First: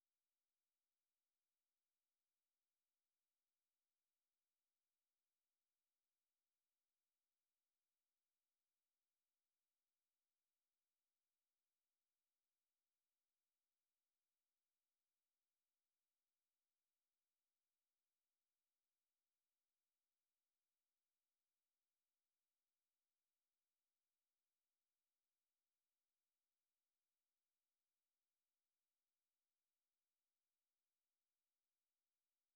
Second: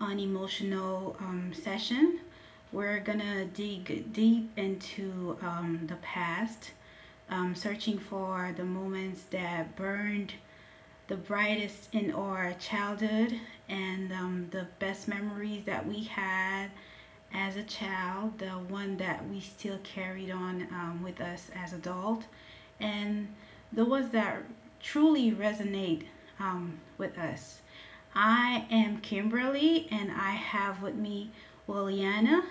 unemotional session. We're gonna dig deep into the past, searching for the moments that burned the brightest in our childhood and the best memories that we had as a child, the one that we still carried on with us as adult, and the ones that truly resonate with us. I am Kimberly, and I have with me Williana.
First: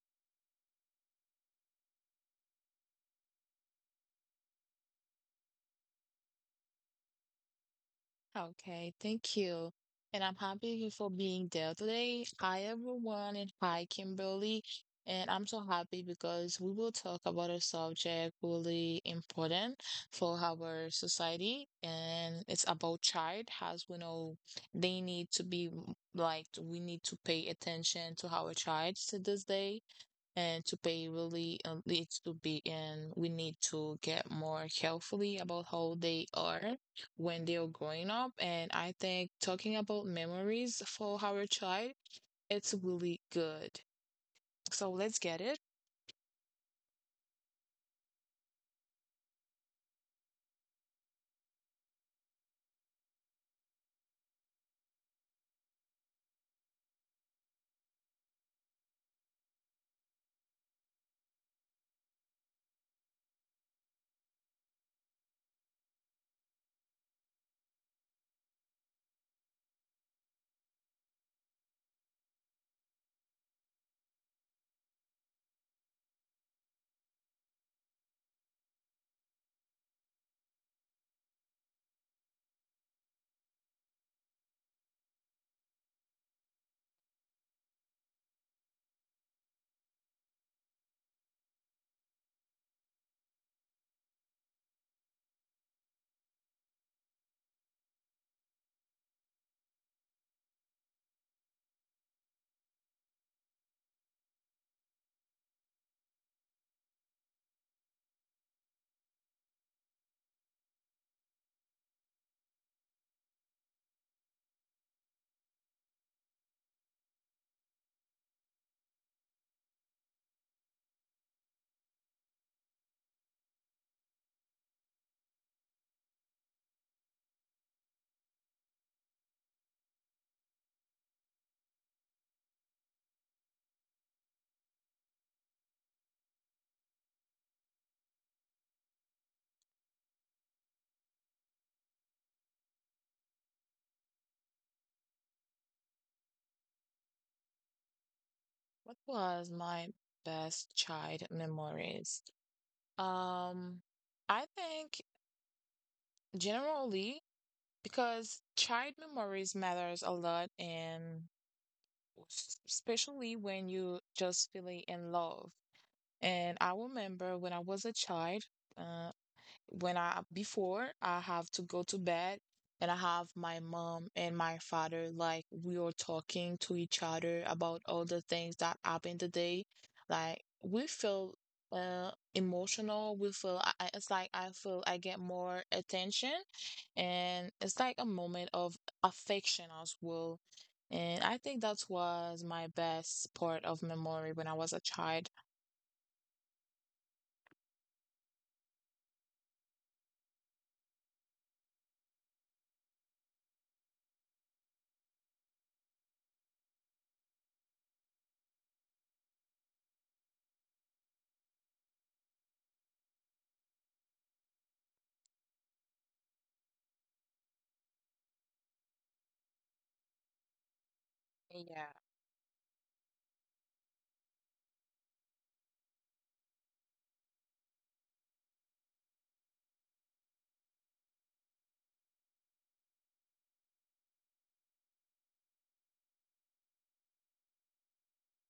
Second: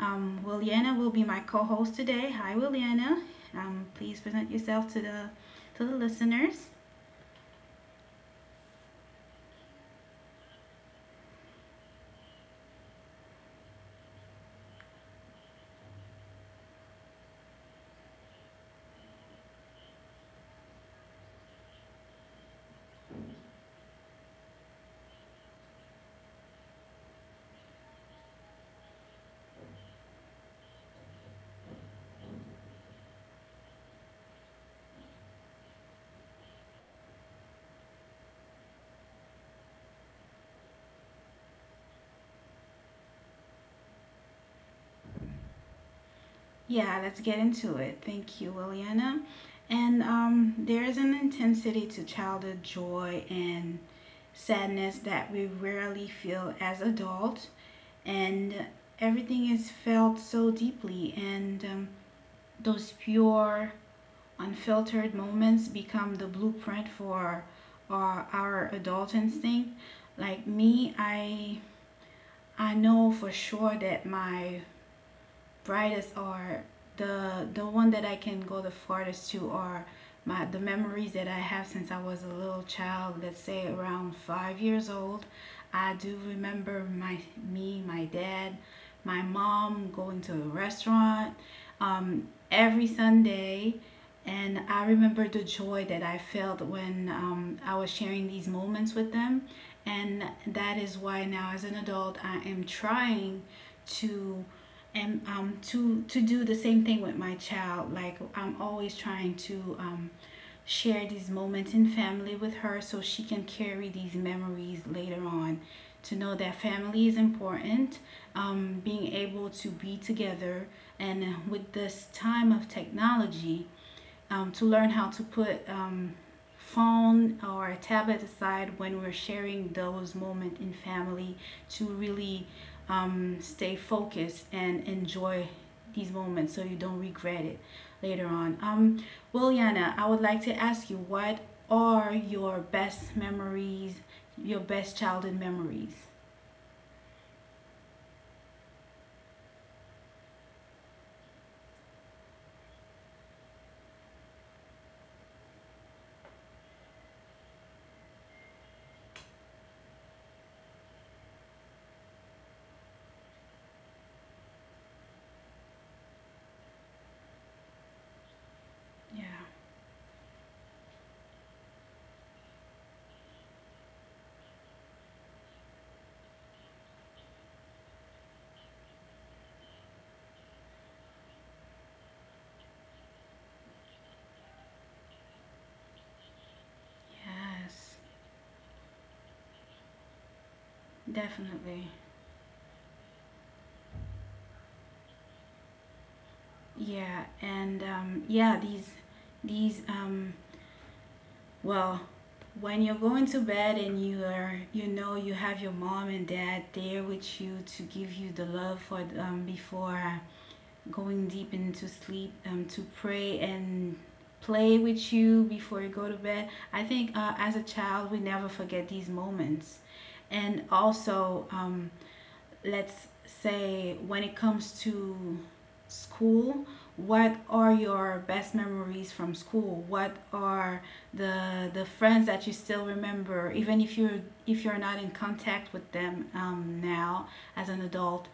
Williana will be my co-host today. Hi, Williana. Please present yourself to the listeners. Okay, thank you. And I'm happy for being there today. Hi, everyone, and hi, Kimberly. And I'm so happy because we will talk about a subject really important for our society, and it's about child. As we know, they need to be like we need to pay attention to our child to this day and to pay really, needs to be and we need to get more carefully about how they are when they are growing up. And I think talking about memories for our child, it's really good. So let's get it. Yeah, let's get into it. Thank you, Liliana. And there is an intensity to childhood joy and sadness that we rarely feel as adults, and everything is felt so deeply. And those pure, unfiltered moments become the blueprint for our adult instinct. Like me, I know for sure that my brightest are the one that I can go the farthest to are my the memories that I have since I was a little child, let's say around 5 years old. I do remember my me, my dad, my mom going to a restaurant every Sunday. And I remember the joy that I felt when I was sharing these moments with them. And that is why now, as an adult, I am trying to and to to do the same thing with my child. Like, I'm always trying to share these moments in family with her so she can carry these memories later on, to know that family is important, being able to be together, and with this time of technology, to learn how to put phone or a tablet aside when we're sharing those moments in family, to really stay focused and enjoy these moments so you don't regret it later on. Well, Yana, I would like to ask you, what are your best memories, your best childhood memories? What was my best child memories? um I think, generally, because child memories matters a lot. And especially when you just feeling in love. And I remember when I was a child, uh, Yeah. when I before I have to go to bed, and I have my mom and my father, like we are talking to each other about all the things that happened today. Like we feel uh emotional. We feel, it's like I feel I get more attention, and it's like a Yes. moment of affection as well. And I think that Definitely. was my best part of memory when I was a child. Yeah, and yeah, these well, when you're going to bed and you are, you know, you have your mom and dad there with you to give you the love for, before going deep into sleep, to pray and play with you before you go to bed. I think, as a child, we never forget these moments. And also, Yeah. Let's say, when it comes to school, what are your best memories from school? What are the friends that you still remember, even if you're, not in contact with them now as an adult?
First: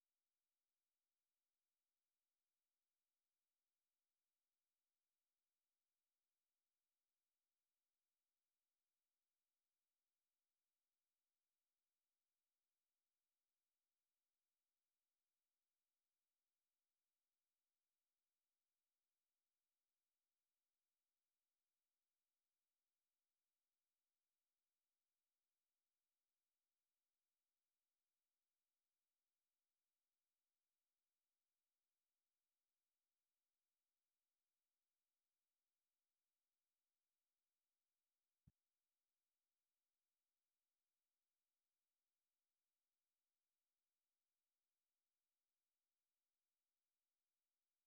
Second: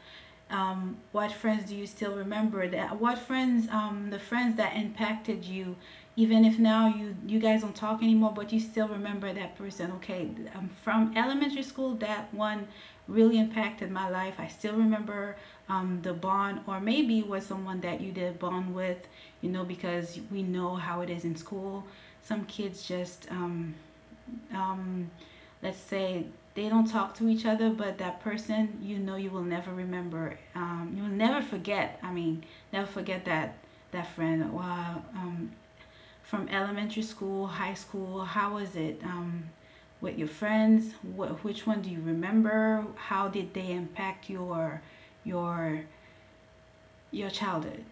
What friends do you still remember? That what friends The friends that impacted you, even if now you guys don't talk anymore, but you still remember that person. Okay, from elementary school, that one really impacted my life. I still remember, the bond, or maybe it was someone that you did bond with, you know, because we know how it is in school. Some kids just, um, let's say, they don't talk to each other, but that person, you know, you will never remember. You will never forget. I mean, never forget that friend. Wow. From elementary school, high school, how was it? With your friends, which one do you remember? How did they impact your your childhood?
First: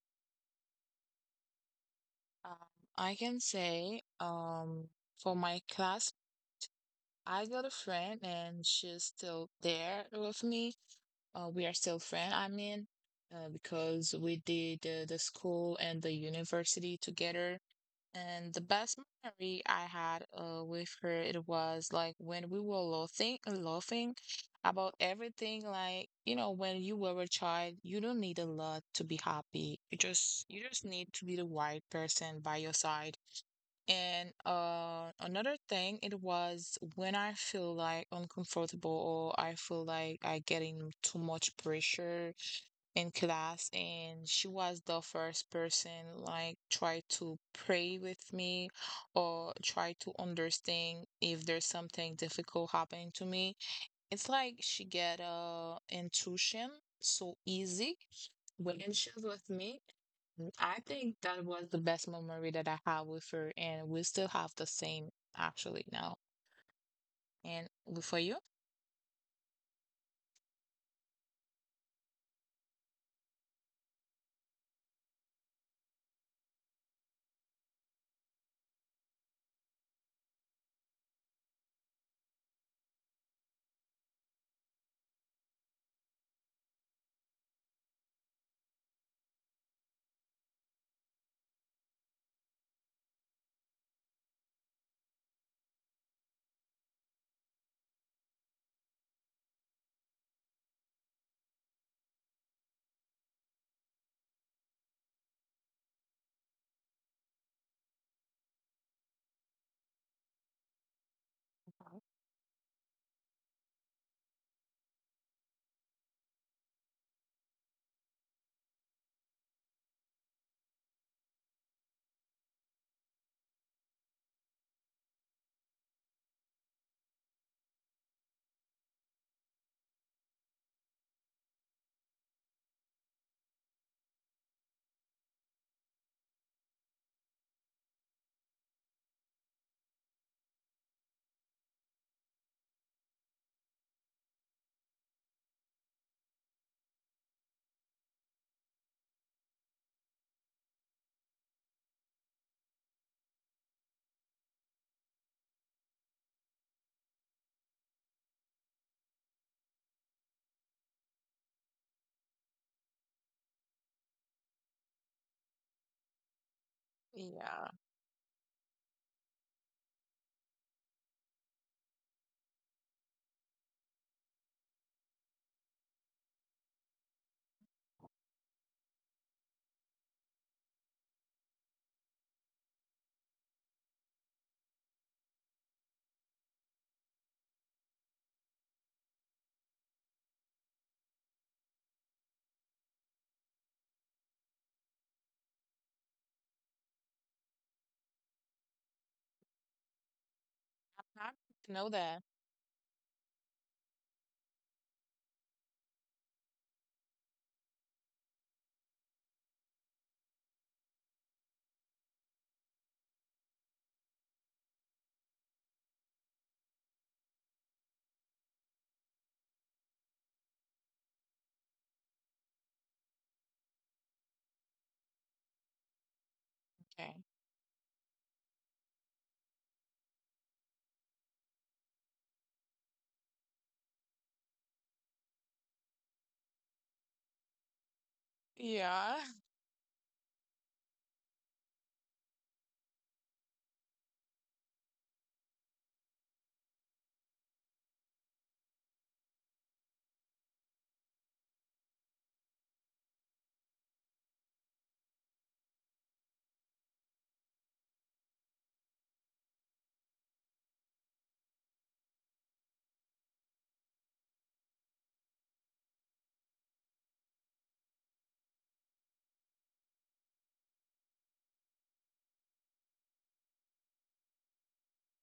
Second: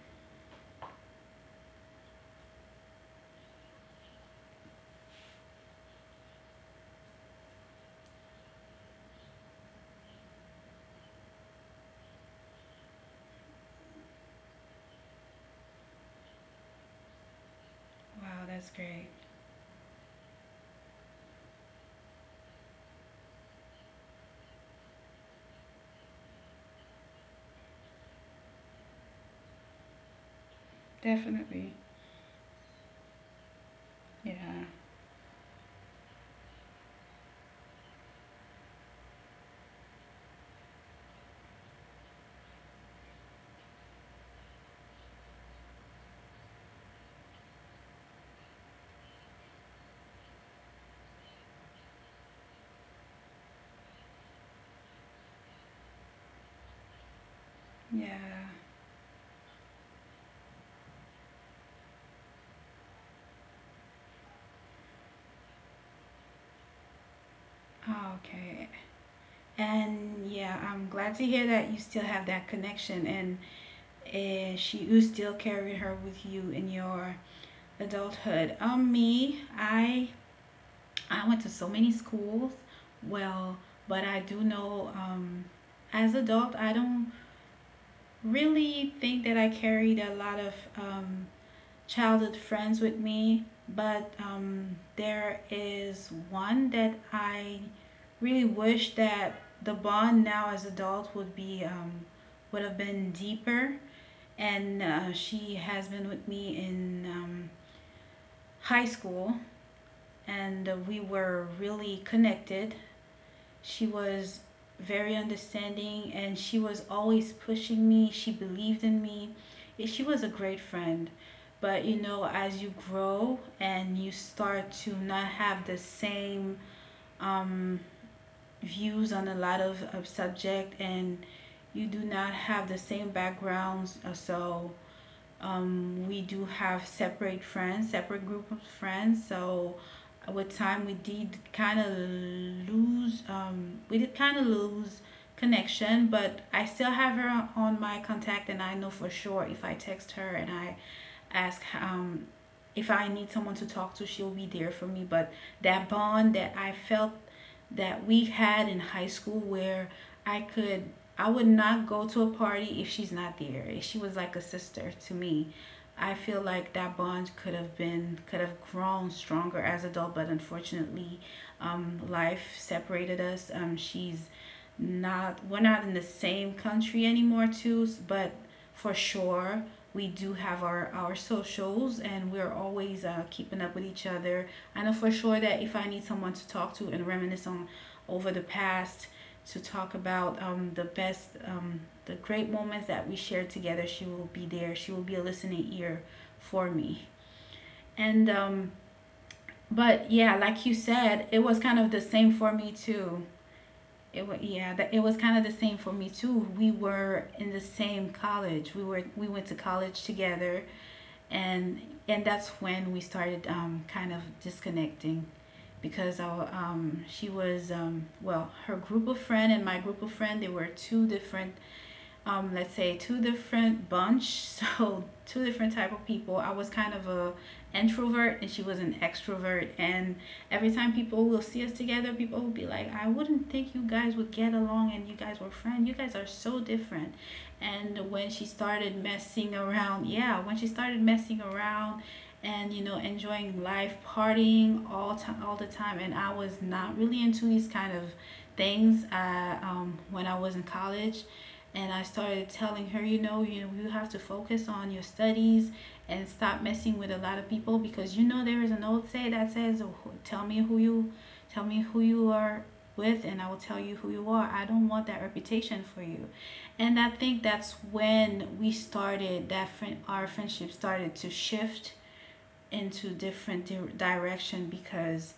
Um, I can say, for my class, I got a friend and she's still there with me. We are still friends, I mean, because we did the school and the university together. Wow, And that's the great. best memory I had with her, it was like when we were laughing, laughing about everything. Like, you know, when you were a child, you don't need a lot to be happy. You just need to be the Definitely. right person by your side. And Yeah. Another thing, it was when I feel like uncomfortable or I feel like I getting too much pressure in class, and she was the first person like try to pray with me or try to understand if there's something difficult happening to me. It's like she get intuition so easy Yeah. when she's with me. Mm, I think that was the best memory that I have with her, and we still have the same actually now. And Oh, for you? okay. And yeah, I'm glad to hear that you still have that connection and, she you still carry her with you in your adulthood. Me, I went to so many schools. Well, but I do know, as adult, I don't really think that I carried a lot of childhood friends with me, but there is one that I really wish that the bond now as adult would have been deeper. And she has been with me in, high school, and we were Oh, really connected. She was very understanding and she was always pushing me. She believed in me. She was a great friend. But you know, as you grow and you start to not have the same, um, views on a lot of subject, and you do not have the same backgrounds, so, we do have separate friends, separate group of friends. So with time, we did kind of lose connection, but I still have her on my contact, and I know for sure if I text her and I ask, if I need someone to talk to, she'll be there for me. But that bond that I felt that we had in high school, where I could I would not go to a party if she's not there. She was like a sister to me. I feel like that bond yeah, could have grown stronger as an adult, but unfortunately, life separated us. She's not We're not in the same country anymore too, but for sure we do have our socials, and we're always, keeping up with each other. I know for sure that if I need someone to talk to and reminisce on, over the past, to talk about, the great moments that we shared together, she will be there. She will be a listening ear for me. And but yeah, like you said, it I was kind didn't of know the same that. for me too. It was, yeah, that it was kind of the same for me too. We were in the same college. We went to college together, and that's when we started, kind of disconnecting, because our she was well, her group of friend and my group of friend, they were two different, let's say, two different bunch so two different type of people. I was kind of Okay. a introvert and she was an extrovert. And every time people will see us together, people will be like, I wouldn't think you guys would get along, and you guys were friends. You guys are so different. And when she started Yeah, messing around, yeah. When she started messing around and, you know, enjoying life, partying all the time, and I was not really into these kind of things. When I was in college, and I started telling her, you know, you have to focus on your studies and stop messing with a lot of people, because you know, there is an old say that says, "Tell me tell me who you are with, and I will tell you who you are." I don't want that reputation for you, and I think that's when we started our friendship started to shift into different direction. Because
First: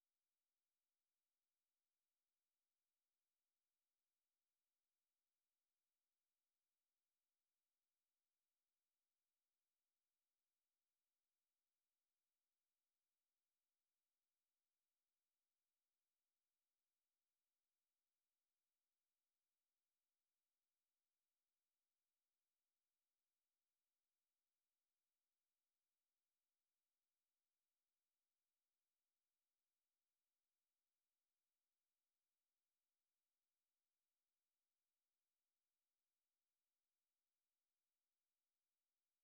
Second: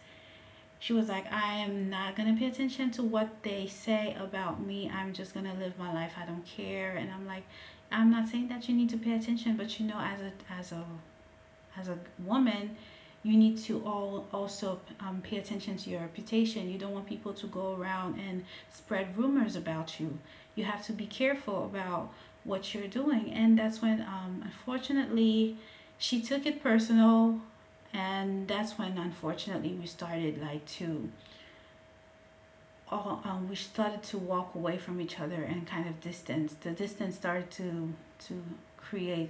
she was like, I am not going to pay attention to what they say about me. I'm just going to live my life. I don't care. And I'm like, I'm not saying that you need to pay attention, but you know, as a, as a woman, you need to all also, pay attention to your reputation. You don't want people to go around and spread rumors about you. You have to be careful about what you're doing. And that's when, unfortunately, she took it personal. And that's when, unfortunately, we started to walk away from each other and kind of distance. The distance started to create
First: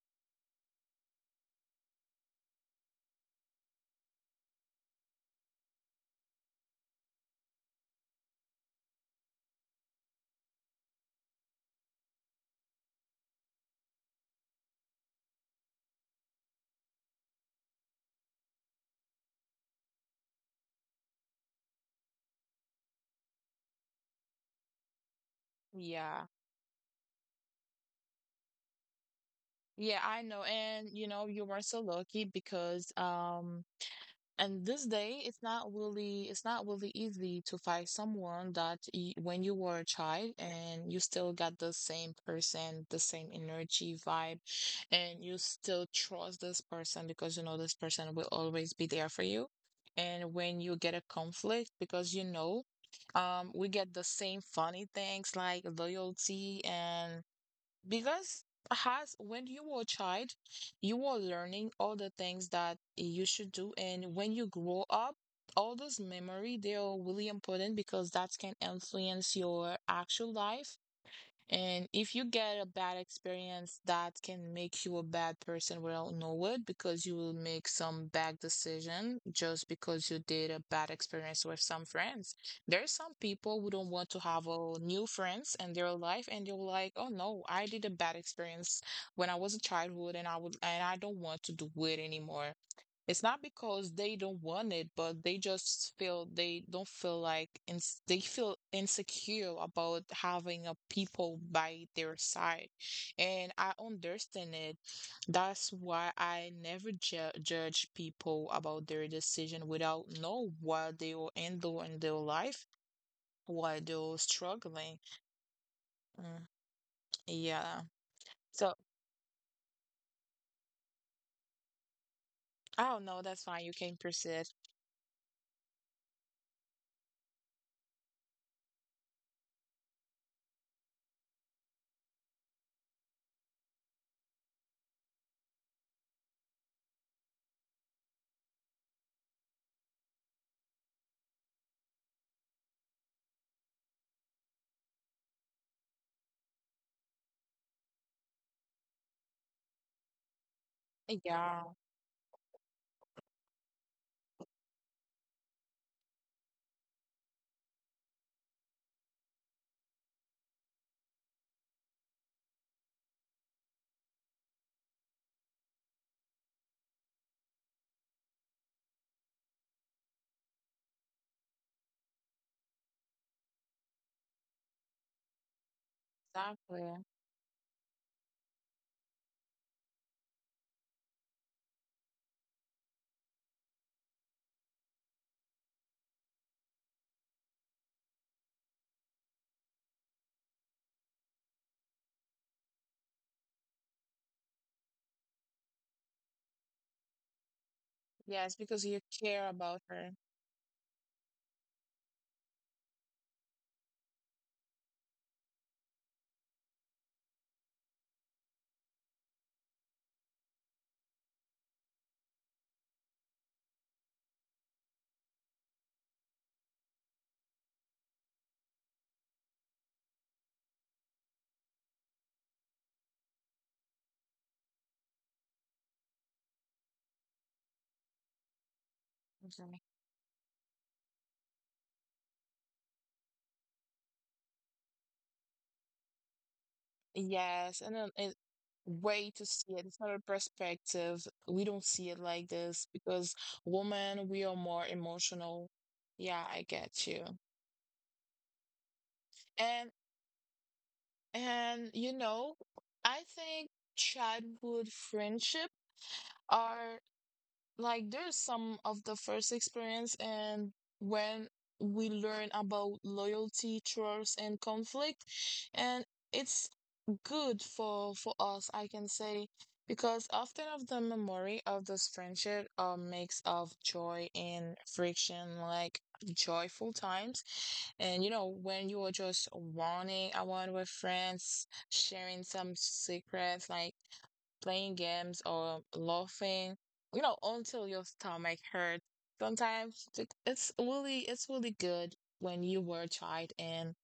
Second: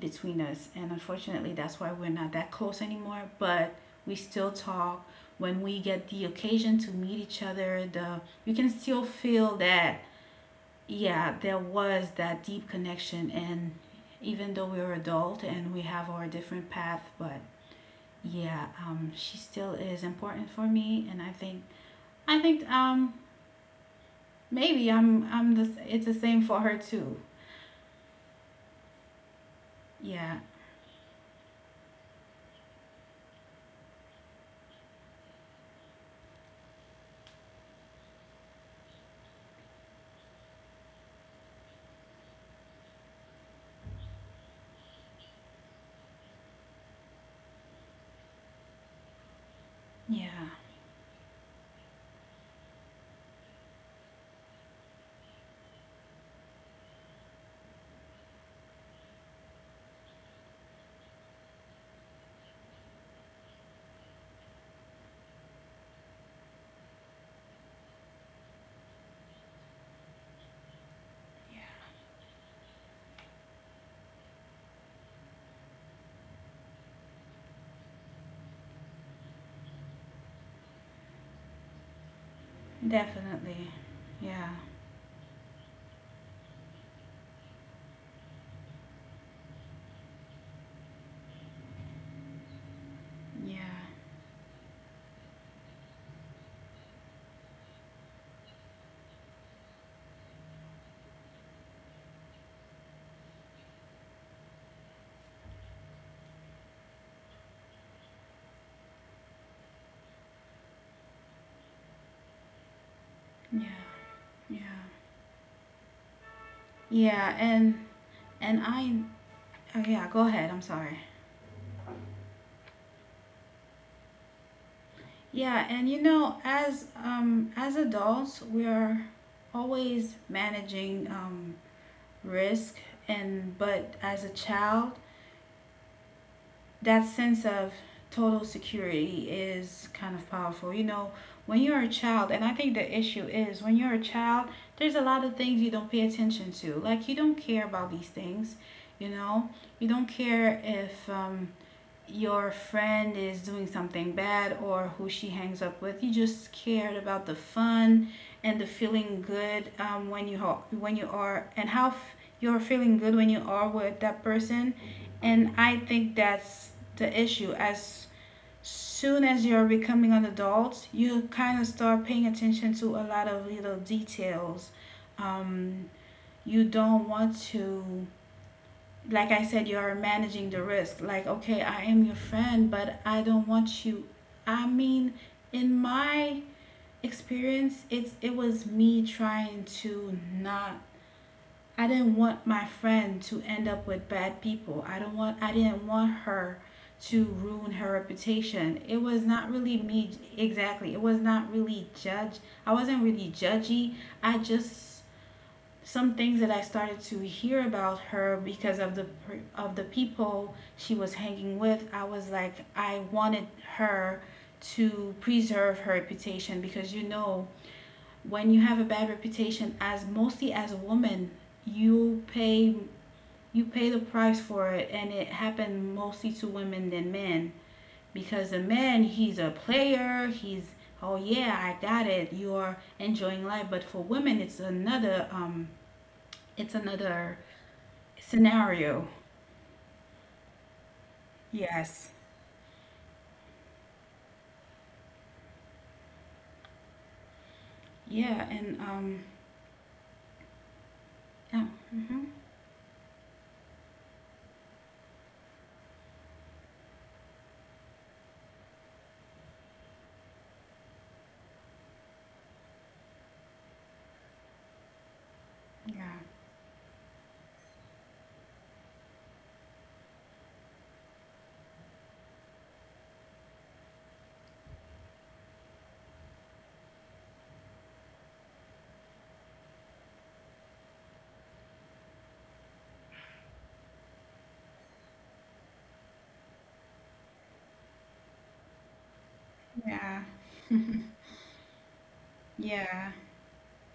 between us, and unfortunately, that's why we're not that close anymore. But we still talk when we get the occasion to meet each other. The You can still feel that yeah, there was that deep connection, and even though we are adult and we have our different path, but yeah, she still is important for me, and I think, I think um maybe I'm the it's the yeah, same for her too. yeah. I Yeah. know, and you were so lucky because, and this day, it's not really easy to find someone that y when you were a child and you still got the same person, the same energy vibe, and you still trust this person because you know this person will always be there for you. And when Yeah. you get a conflict because you know, we get the same funny things like loyalty. And because has, when you were a child, you were learning all the things that you should do. And when you grow up, all those memory, they are really important because that can influence your actual life. Yeah. And if you get a bad experience, that can make you a bad person without know it, because you will make some bad decision just because you did a bad experience with some friends. There are some people who don't Definitely. want to have Yeah. a new friends in their life, and you're like, "Oh no, I did a bad experience when I was a childhood, and I would and I don't want to do it anymore." It's not Yeah. because they don't want it, but they just feel they don't feel like ins they feel insecure about having a people by their side. And I understand it. That's why I never ju judge people about their decision without know what they will handle in their life, what they're Yeah. struggling. Yeah. Mm, Yeah, yeah. and So and I oh yeah, go ahead. I'm sorry. I don't know. That's fine. You can proceed. Yeah, and you know, as adults, we are always managing risk, and but as a child, that sense of total security is kind of powerful. You know, when you're a child, and I think the issue is when you're a child, there's a lot of things you don't pay attention to. Like, you don't care about these things, you know? You don't care if, Yeah, your friend is doing something bad or who she hangs up with. You just cared about the fun and the feeling good, when you when you are, you're feeling good when you are with that person. And I think that's the issue. As soon as you're becoming an adult, you kind of start paying attention to a lot of little details. Um, you exactly. don't want to Like I said, you are managing the risk. Like, okay, I am your friend, but I don't want you. I mean, in my experience, it was me trying to not. I didn't want my friend to end up with bad people. I don't want. I didn't want her to ruin her Yes, because you reputation. It care was not about really her. me exactly. It was not really judge. I wasn't really judgy. I just some things that I started to hear about her because of the people she was hanging with, I was like I wanted her to preserve her reputation because you know when you have a bad reputation as mostly as a woman, you pay you pay the price for it, and it happened mostly to women than men because a man, he's Mm-hmm. a player, he's oh yeah, I got it. You're enjoying life, but for women it's another Yes, and then it way scenario. to see it. It's not a perspective. We don't see it Yes. like this because women, we are more emotional. Yeah, I get you. Yeah, and And and yeah. you hmm know, I think childhood friendship are like there's some of the first experience. And when we learn about loyalty, trust, and conflict, and Yeah. it's good for us, I can say. Because often of the memory of this friendship, a mix of joy and friction, like joyful times. And when you were just running around with friends sharing some secrets, like playing games or laughing, until your stomach hurt. Sometimes it- Yeah. it's really it's really good when you were a Yeah. child. And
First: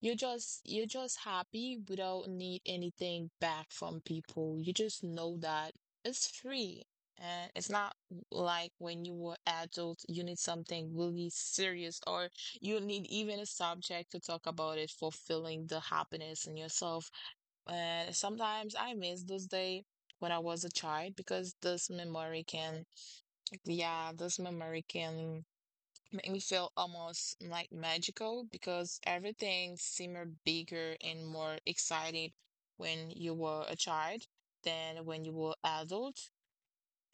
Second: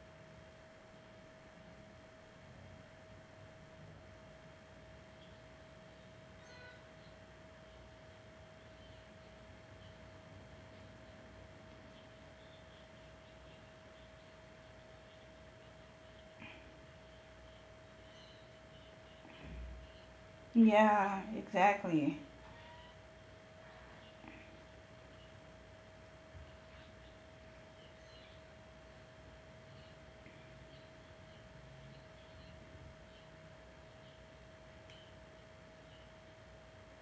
you're just happy without need anything back from people. You just know that it's free. And it's not like when you were adult, you need something really serious, or you need even a subject to talk about it fulfilling the happiness in yourself. And sometimes I miss those days when I was a child, Yeah, because this exactly. memory can, yeah, this memory can make me feel almost like magical, because everything seemed bigger and more exciting when you were a child than when you were adult.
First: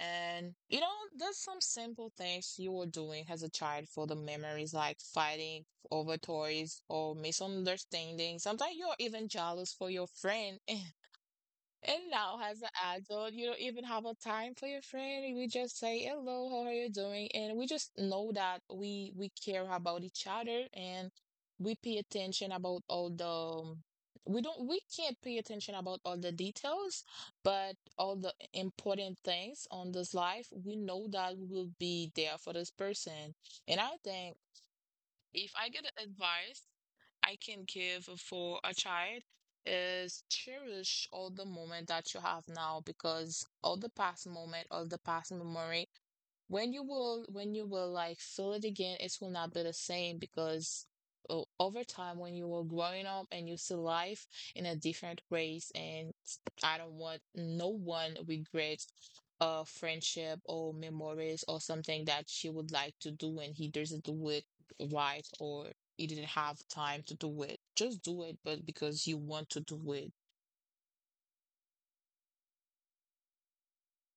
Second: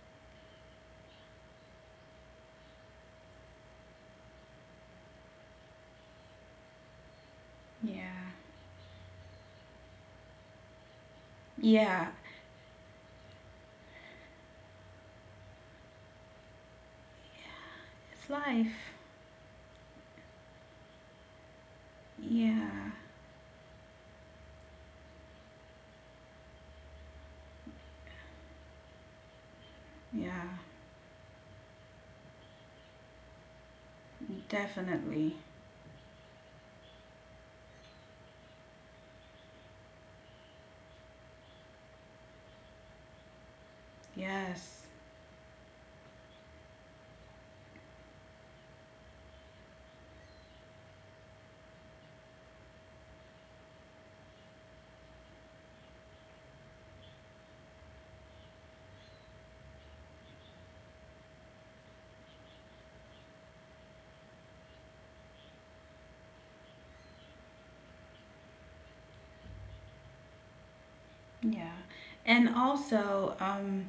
And there's some simple things you were doing as a child for the memories, like fighting over toys or Yeah. misunderstanding. Sometimes you're even jealous for your friend. And Yeah. now, as an adult, you don't even have a time for your friend. We just say hello, how are you doing? And we just know It's that life. we care about each other. And we pay attention about Yeah. all the, um, we can't pay attention about all the details, but all the important things on this life, Yeah. we know that we will be there for this person. And I think, Definitely. if I get advice I can give for a child, is cherish all the moment that you have now. Because all the past moment, all the Yes. past memory, when you will like feel it again, it will not be the same, because over time when you were growing up, and you see life in a different ways. And I don't want no one regrets a friendship or memories or something that she would like to do and he doesn't do it right, or you didn't have time to do it. Just do it, but because you want to do it. Yeah. And also,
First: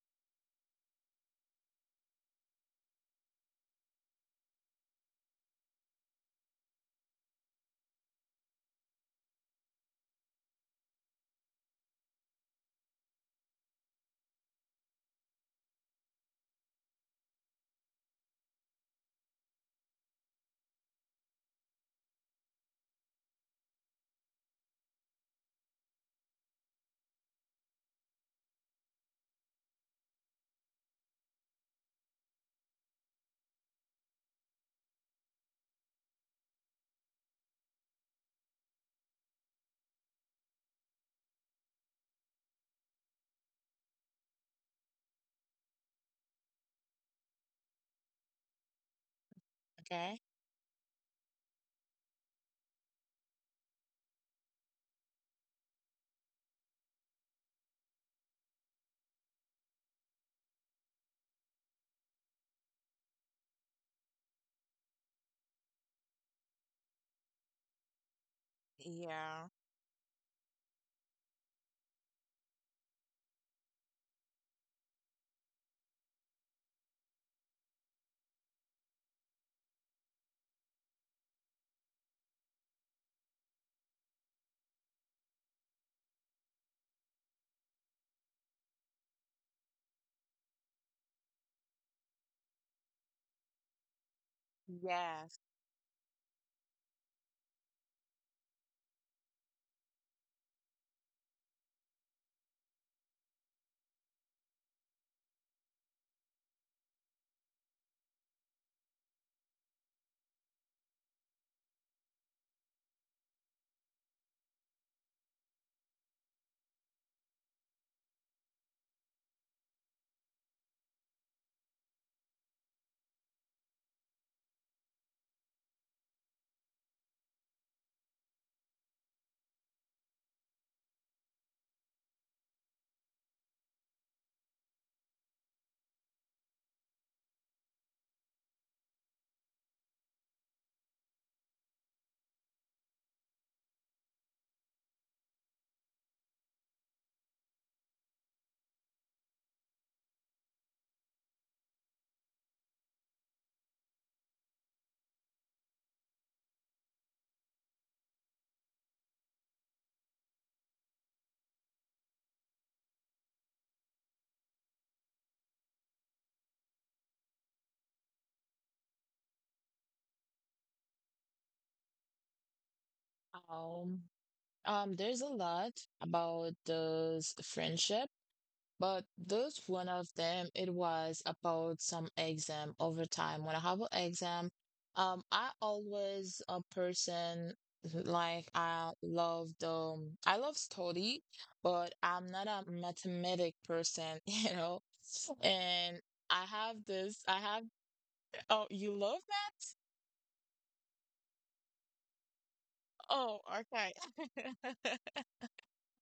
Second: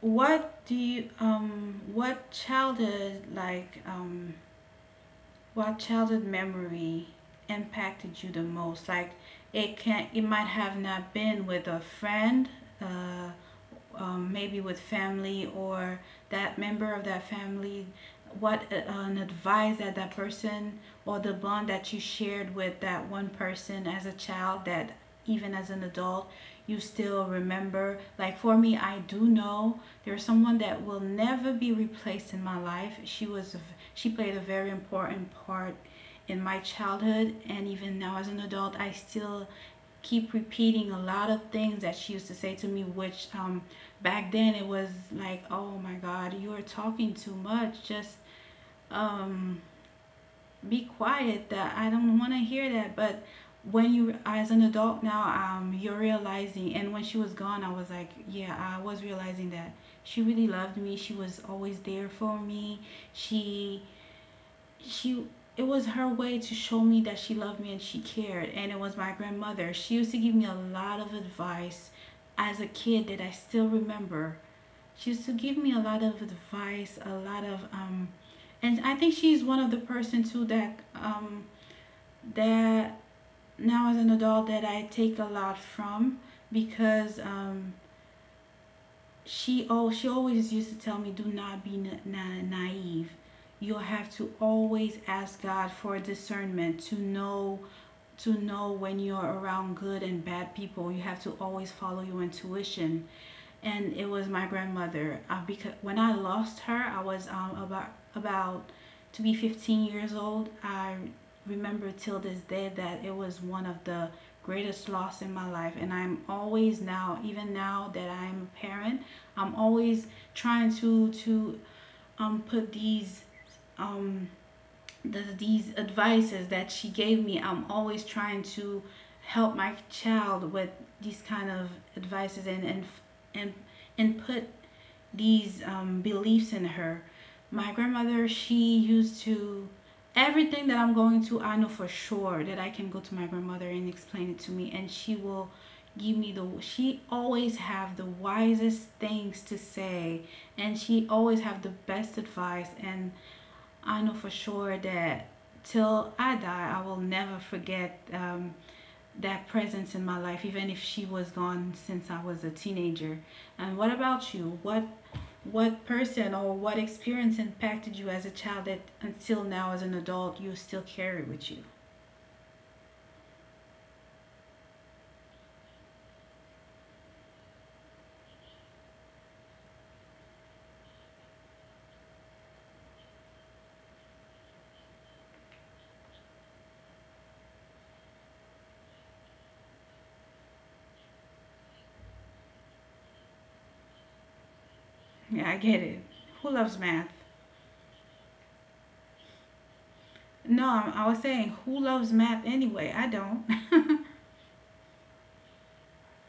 what do you um what childhood like um what childhood memory impacted you the most? Like, it can, it might have not been with a friend, uh, maybe with family or that member of that family, what an advice that that person or the bond that you shared with that one person as a child that, even as an adult, you still remember. Like for me, I do know there's someone that will never be replaced in my life. She was, she played a very important part in my childhood, and even now as an adult, I still keep repeating a lot of things that she used to say to me, which back then it was like, oh my god, you are talking too much. Just um Okay? be quiet, that I don't want to hear that. But when you, as an adult now, you're realizing, and when she was gone, I was like, yeah, I was realizing that she really loved me, she was always there for me, she she, it was her way to show me that she loved me and she cared. And it was my Yeah. grandmother. She used to give me a lot of advice as a kid that I still remember. She used to give me a lot of advice, a lot of and I think she's one of the person too that that now as an adult that I take a lot from, because she oh she always used to tell me, do not be naive. You'll have to always ask Yes. god for discernment to know, to know when you're around good and bad people. You have to always follow your intuition. And it was my grandmother. Because when I lost her, I was about to be 15 years old. I remember till this day that it was one of the greatest loss in my life. And I'm always now, even now that I'm a parent, I'm always trying to put these um these advices that she gave me. I'm always trying to help my child with these kind of advices and, and put these beliefs in her. My grandmother, she used to, everything that I'm going to, I know for sure that I can go to my grandmother and explain it to me and she will give me the, she always have the wisest things to say and she always have the best advice. And I know for sure that till I die, I will never forget that presence in my life, even if she was gone since I was a teenager. And what about you? What person or what experience impacted you as a child that until now as an adult you still carry with you? Um, there's a lot about those friendship. But this one of them, it was about some exam over time. When I have an exam, I always a person like, I love study, but I'm not a mathematic person, you know. Yeah, I get it. And Who loves I math? have this, I have oh, you love math? No, I was saying, who loves math anyway? I don't. Oh, okay.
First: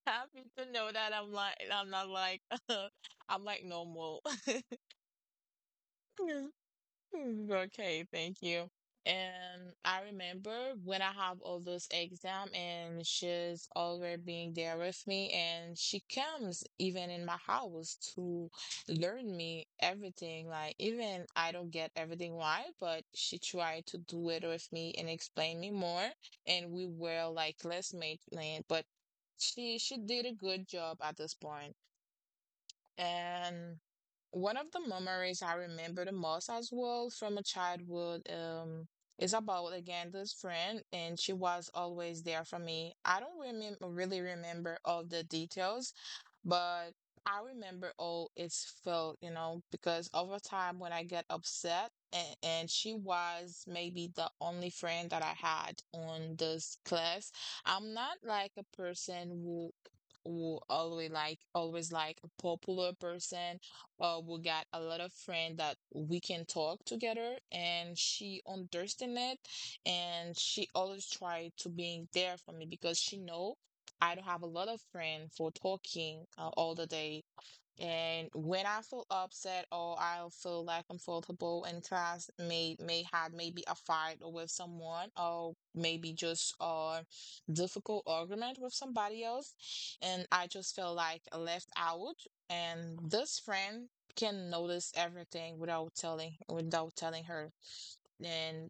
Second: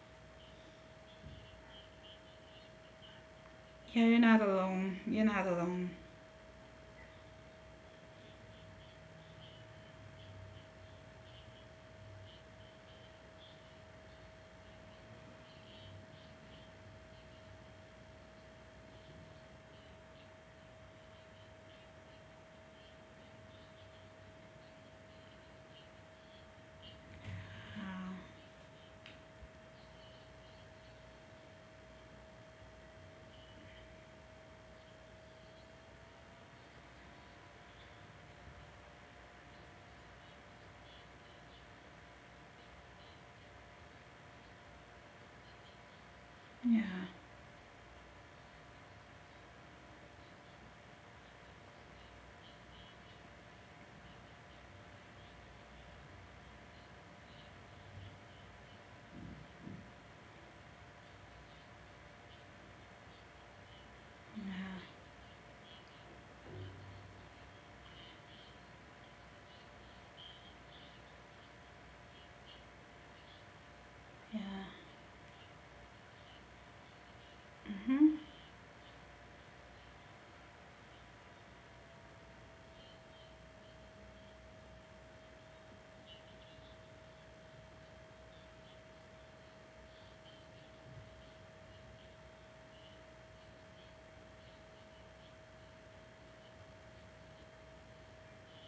Happy to know that I'm not like I'm like Yeah, you're normal. not alone. You're not alone. Mm, okay, thank you. And I remember when I have all those exam, and she's already being there with me, and she comes even in my house to learn me everything. Like even I don't get everything right, but she tried to do it with me and explain me more, and we were like Wow. classmates, man. But she did a good job at this point. And one of the memories I remember the most as well from a childhood, is about again this friend, and she was always there for me. I don't remember really remember all the details, but Yeah. I remember all it's felt, because over time when I get upset, and she was maybe the only friend that I had on this class. I'm not like a person who always like a popular person. We got Yeah. a lot of friend that we can talk together, and she understand it. And she always try to being there for me, because she know I don't have a lot Yeah. of friend for talking, all the day. Mhm. And when I feel upset or I feel like uncomfortable in class, maybe a fight with someone, or maybe just a difficult argument with somebody else, and I just feel like left out. And this friend can notice everything without telling her. And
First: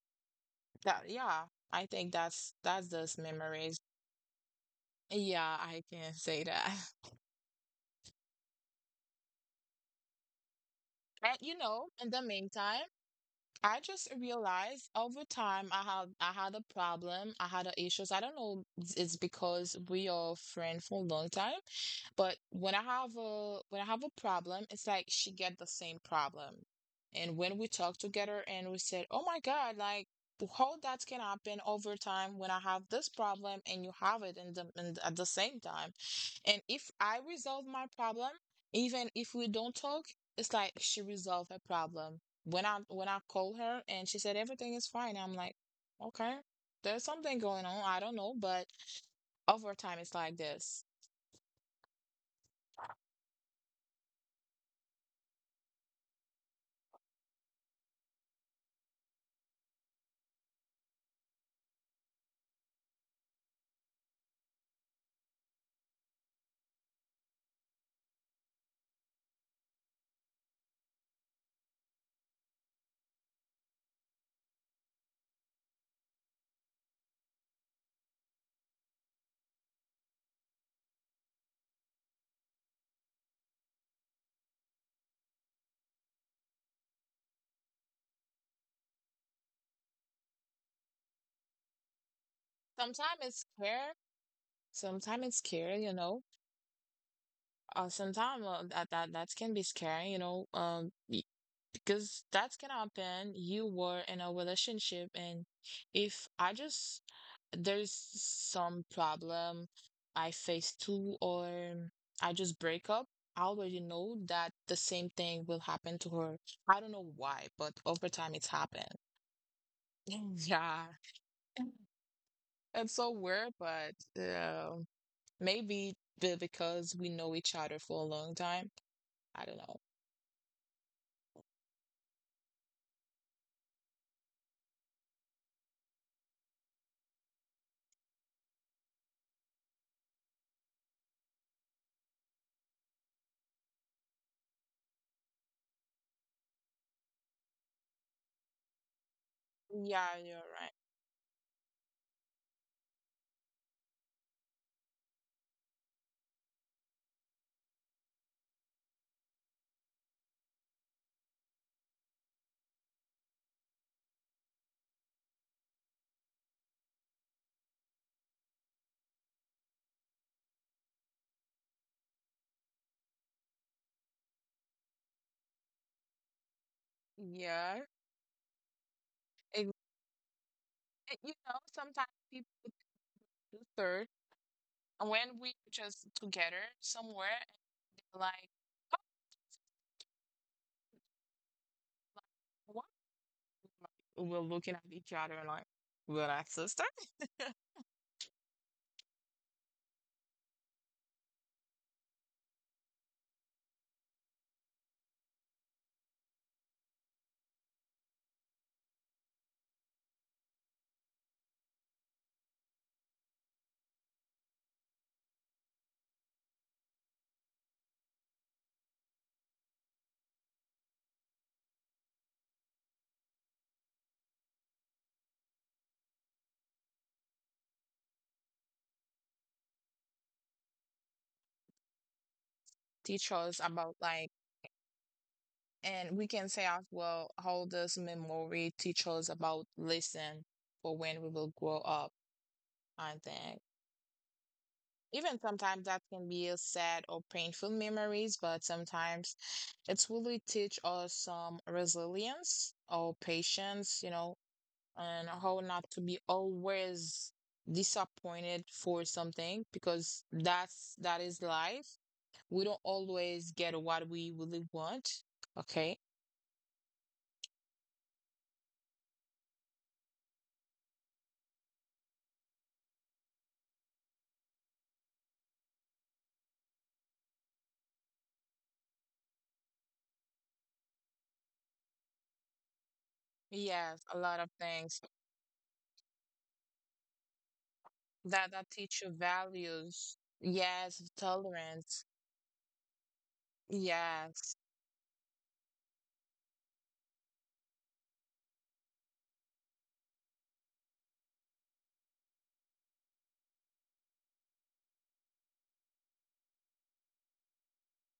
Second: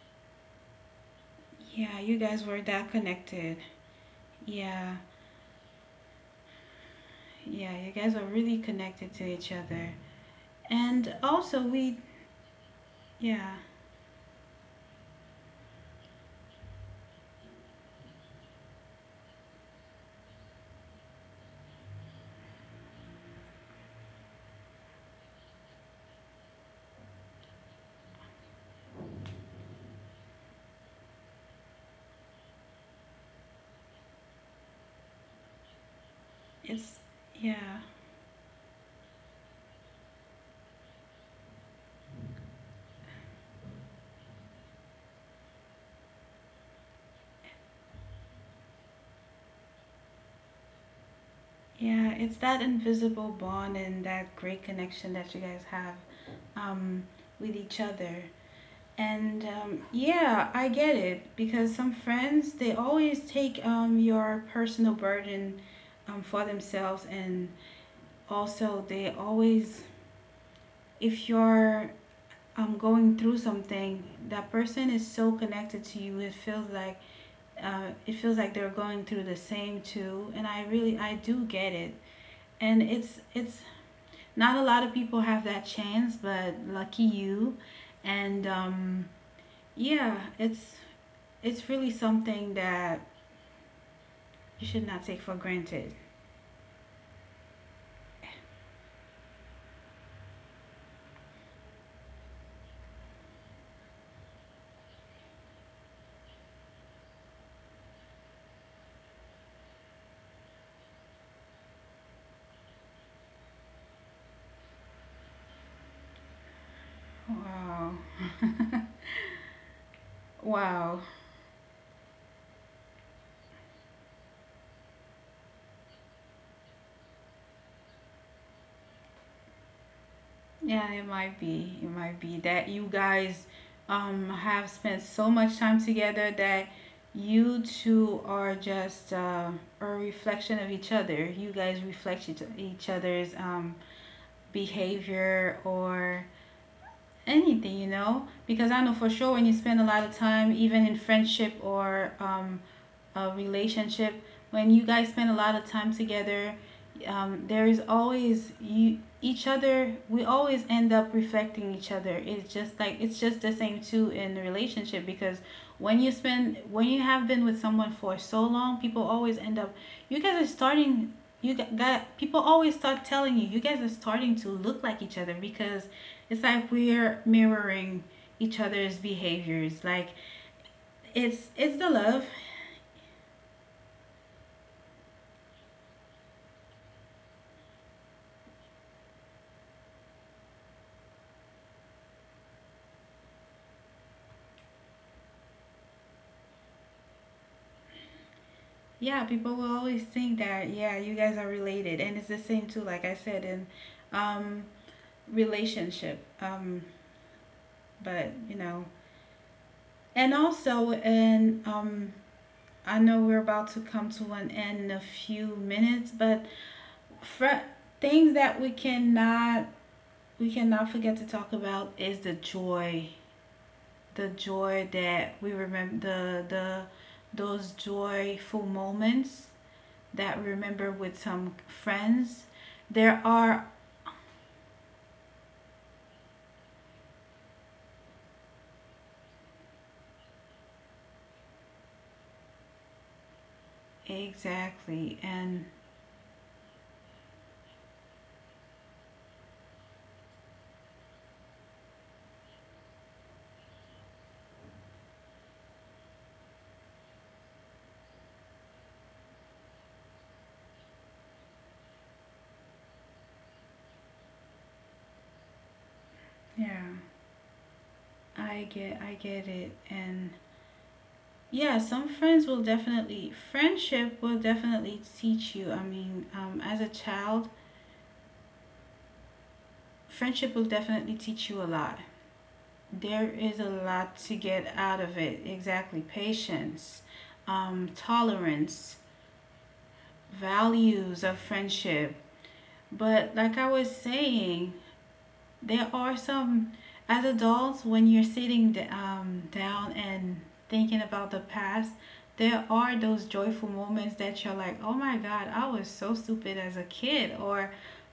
that, yeah, I Yeah, think you guys that's were that's that those connected. memories. Yeah, Yeah, I can say that. yeah, you guys are really connected to each other. And And also, we, in the meantime, yeah, I just realized over time I had a problem. I had a issues. I don't know. It's because we are friends for a long time, but when I have a problem, it's like she get the same problem. And when we talk together and we said, "Oh my God, like how that can happen over time when I have this problem and you have it in the, at the same time." And if it's, I resolve my yeah, problem, even if we don't talk, it's like she resolved her problem. When I called her and she said everything is fine, I'm like, okay, there's something going on. I don't know, but over time it's like this. yeah, it's that invisible bond and that great connection that you guys have um, with each other. And yeah, I get it because some friends, they always take your personal burden for themselves. And also they always, if you're going through something, that person is so connected to you. It feels like they're going through the same too. And I do get it. And it's not a lot of people have that chance, but lucky you. And yeah, it's really something that Sometimes it's scare, you should not sometimes take it's for scary, you granted. know. Sometimes that can be scary, you know. Because that's gonna happen. You were in a relationship, and if I just there's some problem I face too, or I just break up, I already know that the same thing will happen to her. I don't know why, but Wow. over time it's happened. Yeah, Wow. it's so weird, but yeah. Maybe because we know each other for a long time. I don't know. Yeah, it might be. It might be that you guys have spent so much time together that you two are just a reflection of each other. You guys reflect each other's behavior or anything, you know? Because I know for sure when you spend a lot of Yeah, you're time, right. even in friendship or a relationship, when you guys spend a lot of time together, there is always you each other. We always end up reflecting each other. It's just like, it's just the same too in the relationship. Because when you spend, when you have been with someone for so long, people always end up, you guys are starting, you got people always start telling you you guys are starting to look like each other, because it's like we're Yeah. mirroring each other's Ex- behaviors. Like, You it's know, it's the sometimes love. people do third, and when we just together somewhere, and they're like, oh, like, we're looking at each other and like, we're like sister. Yeah, people will always think that, yeah, you guys are related. And it's the same too, like I said, in um, relationship. But, you know, and also, in I know we're about to come to an end in a few minutes, but fr- things that we cannot, we cannot forget to talk about is the joy that we remember, the those joyful moments that we remember with some friends. There Teach us are about like, and we can say as well, how does memory teach us about lesson for when we will grow up? I think exactly, even and sometimes that can be a sad or painful memories, but sometimes it's really teach us some resilience or patience, you know, and how not to be always disappointed for something because that is life we don't always get what we really want. Okay. yeah, I get it. And yeah, some friends will definitely, friendship will definitely teach you. As a child, friendship will definitely teach you a lot. There is a Yes, a lot lot to of get things out of it. Exactly, patience, that teach tolerance, you values. Yes, values of tolerance. friendship. But like I was Yes. saying, there are some, as adults, when you're sitting down and thinking about the past, there are those joyful moments that you're like, oh my god, I was so stupid as a kid, or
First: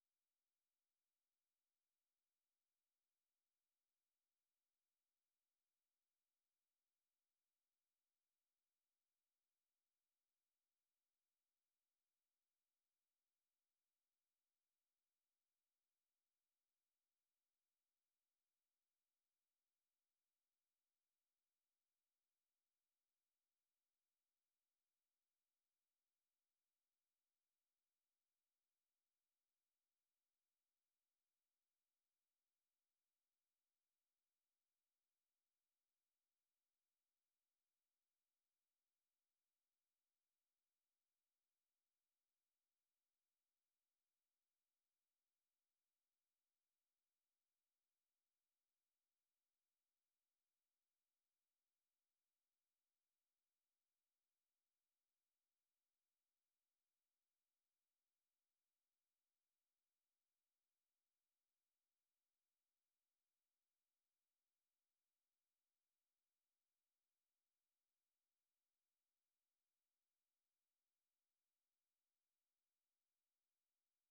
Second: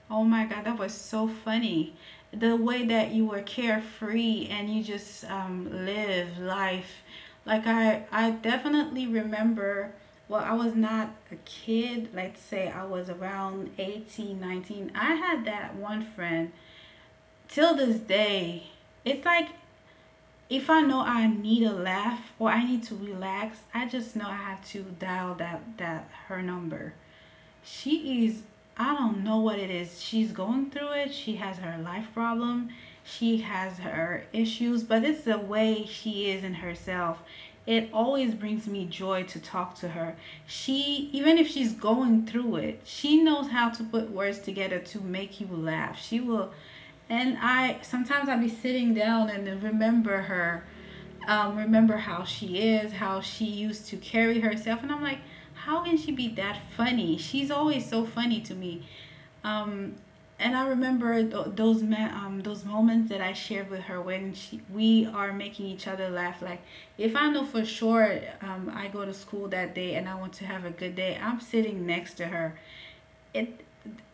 oh my god, that was so funny, the way that you were carefree and you just live life. Like I definitely remember, well I was not a kid, let's say I was around 18, 19. I had that one friend till this day. It's like, if I know I need a laugh or I need to relax, I just know I have to dial that her number. She is, I don't know what it is. She's going through it. She has her life problem. She has her issues. But it's the way she is in herself. It always brings me joy to talk to her. She, even if she's going through it, she knows how to put words together to make you laugh. She will, and I sometimes I'll be sitting down and remember her, remember how she is, how she used to carry herself. And I'm like, how can she be that funny? She's always so funny to me. Um, and I remember those moments that I shared with her when she, we are making each other laugh. Like if I know for sure I go to school that day and I want to have a good day, I'm sitting next to her. It